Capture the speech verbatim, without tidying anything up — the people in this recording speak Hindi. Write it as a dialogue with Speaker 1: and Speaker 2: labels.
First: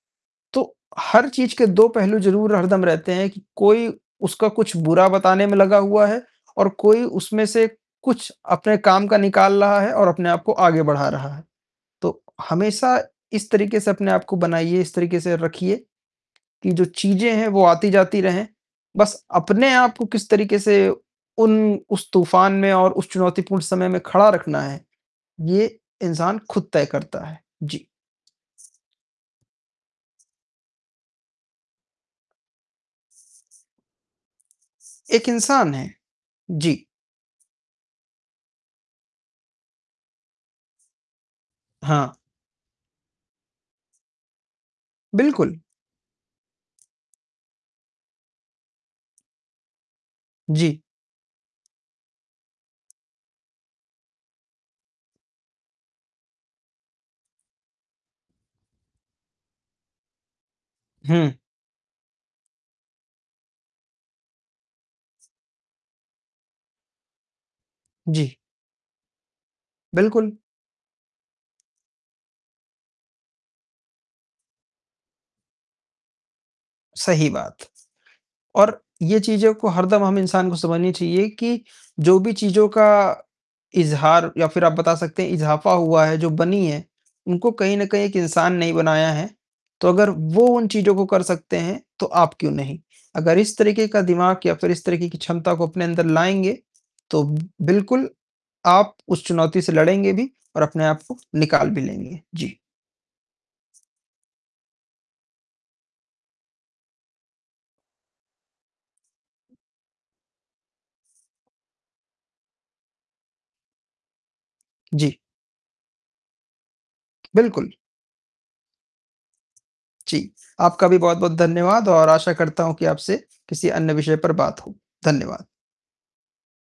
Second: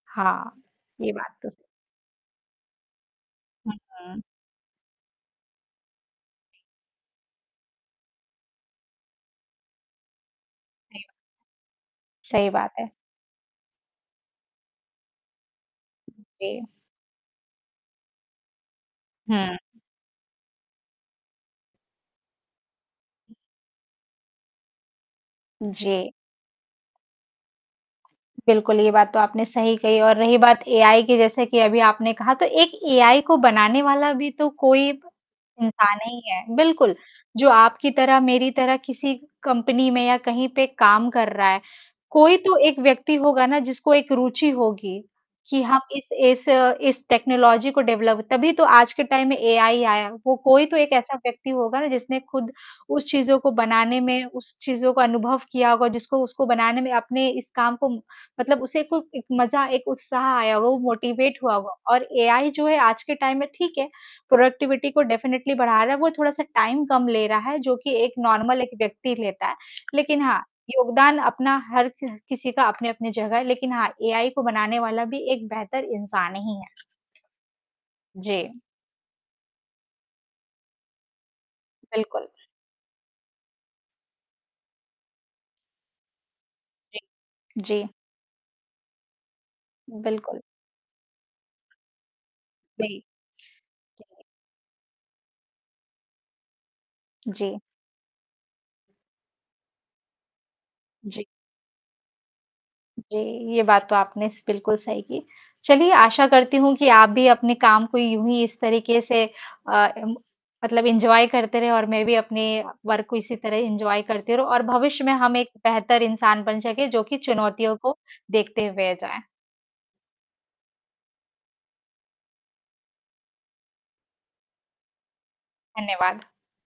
Speaker 1: हाँ,
Speaker 2: तो,
Speaker 1: ये
Speaker 2: हर
Speaker 1: बात तो
Speaker 2: चीज़ के
Speaker 1: सह
Speaker 2: दो पहलू ज़रूर हरदम रहते हैं कि
Speaker 1: हुँ,
Speaker 2: कोई
Speaker 1: हुँ।
Speaker 2: उसका कुछ बुरा बताने में लगा हुआ है और कोई उसमें से कुछ अपने काम का निकाल रहा है और अपने आप को आगे
Speaker 1: सही
Speaker 2: बढ़ा
Speaker 1: बात
Speaker 2: रहा है। तो,
Speaker 1: सही बात है।
Speaker 2: हमेशा इस तरीके से अपने आप को बनाइए, इस तरीके से रखिए,
Speaker 1: ओके।
Speaker 2: कि जो चीज़े हैं वो आती जाती रहें, बस
Speaker 1: हुँ।
Speaker 2: अपने आप को किस तरीके से उन उस तूफान में और उस चुनौतीपूर्ण समय में खड़ा रखना है, ये
Speaker 1: जी।
Speaker 2: इंसान खुद तय करता है। जी।
Speaker 1: बिल्कुल, ये बात तो आपने सही कही और रही बात एआई की, जैसे कि अभी आपने कहा तो एक एआई को बनाने वाला भी तो कोई ब
Speaker 2: एक इंसान है,
Speaker 1: इंसान हीं है।
Speaker 2: जी।
Speaker 1: बिल्कुल, जो आपकी तरह मेरी तरह किसी कंपनी में या कहीं पे काम कर रहा है,
Speaker 2: हाँ।
Speaker 1: कोई तो एक व्यक्ति होगा ना जिसको एक रुचि होगी,
Speaker 2: बिल्कुल।
Speaker 1: कि हम इस इस इस टेक्नोलॉज़ी को डेवलप तभी तो आज के टाइम में एआई आया, वो कोई तो
Speaker 2: जी।
Speaker 1: एक ऐसा व्यक्ति होगा ना, जिसने खुद उस चीज़ों को बनाने में, उस चीज़ों का अनुभव किया होगा जिसको उसको बनाने में अपने इस काम को मतलब उसे को एक मज़ा, एक उत्साह आया होगा, वो
Speaker 2: हुँ।
Speaker 1: मोटिवेट हुआ होगा और एआई जो है आज के टाइम में ठीक है, प्रोडक्टिविटी को डेफिनिटली बढ़ा रहा है, वो थोड़ा-सा टाइम कम ले रहा है, जो कि एक
Speaker 2: जी।
Speaker 1: नॉर्मल एक व्यक्ति लेता है। लेकिन
Speaker 2: बिल्कुल।
Speaker 1: हाँ, योगदान अपना हर च किसी का अपनी-अपनी जगह है लेकिन हाँ, एआई को बनाने वाला भी एक बेहतर इंसान ही है।
Speaker 2: सही बात।
Speaker 1: जी।
Speaker 2: और ये चीज़ों को हरदम हम इंसान को समझनी चाहिए कि, जो
Speaker 1: बिल्कुल।
Speaker 2: भी चीज़ का इज़हार या फिर आप बता सकते हैं इज़ाफा हुआ है, जो बनी हैं,
Speaker 1: जी,
Speaker 2: उनको कहीं
Speaker 1: जी।
Speaker 2: न कहीं एक इंसान ने ही बनाया है। तो अगर
Speaker 1: बिल्कुल।
Speaker 2: वो उन चीज़ों को कर सकते हैं, तो आप क्यों नहीं?
Speaker 1: नहीं।
Speaker 2: अगर इस तरीके का
Speaker 1: जी।
Speaker 2: दिमाग या फिर इस तरीके की क्षमता को अपने अंदर लाएँगे, तो
Speaker 1: जी।
Speaker 2: बिल्कुल आप उस चुनौती से लड़ेंगे भी और अपने आप को
Speaker 1: जी।
Speaker 2: निकाल भी लेंगे। जी।
Speaker 1: जी, ये बात तो आपने स बिल्कुल सही की। चलिए आशा करती हूँ कि आप भी अपने काम को यूँ ही इस तरीके से अ, इम मतलब एन्जॉय करते रहे और मैं भी अपने वर्क को इसी तरह एन्जॉय करती रहूँ और भविष्य में
Speaker 2: जी।
Speaker 1: हम एक बेहतर इंसान बन सकें, जो की
Speaker 2: बिल्कुल।
Speaker 1: चुनौतियों को देखते हुए जाये।
Speaker 2: जी, आपका भी बहुत बहुत धन्यवाद और आशा करता हूँ कि आपसे किसी अन्य विषय पर बात हो। धन्यवाद।
Speaker 1: धन्यवाद।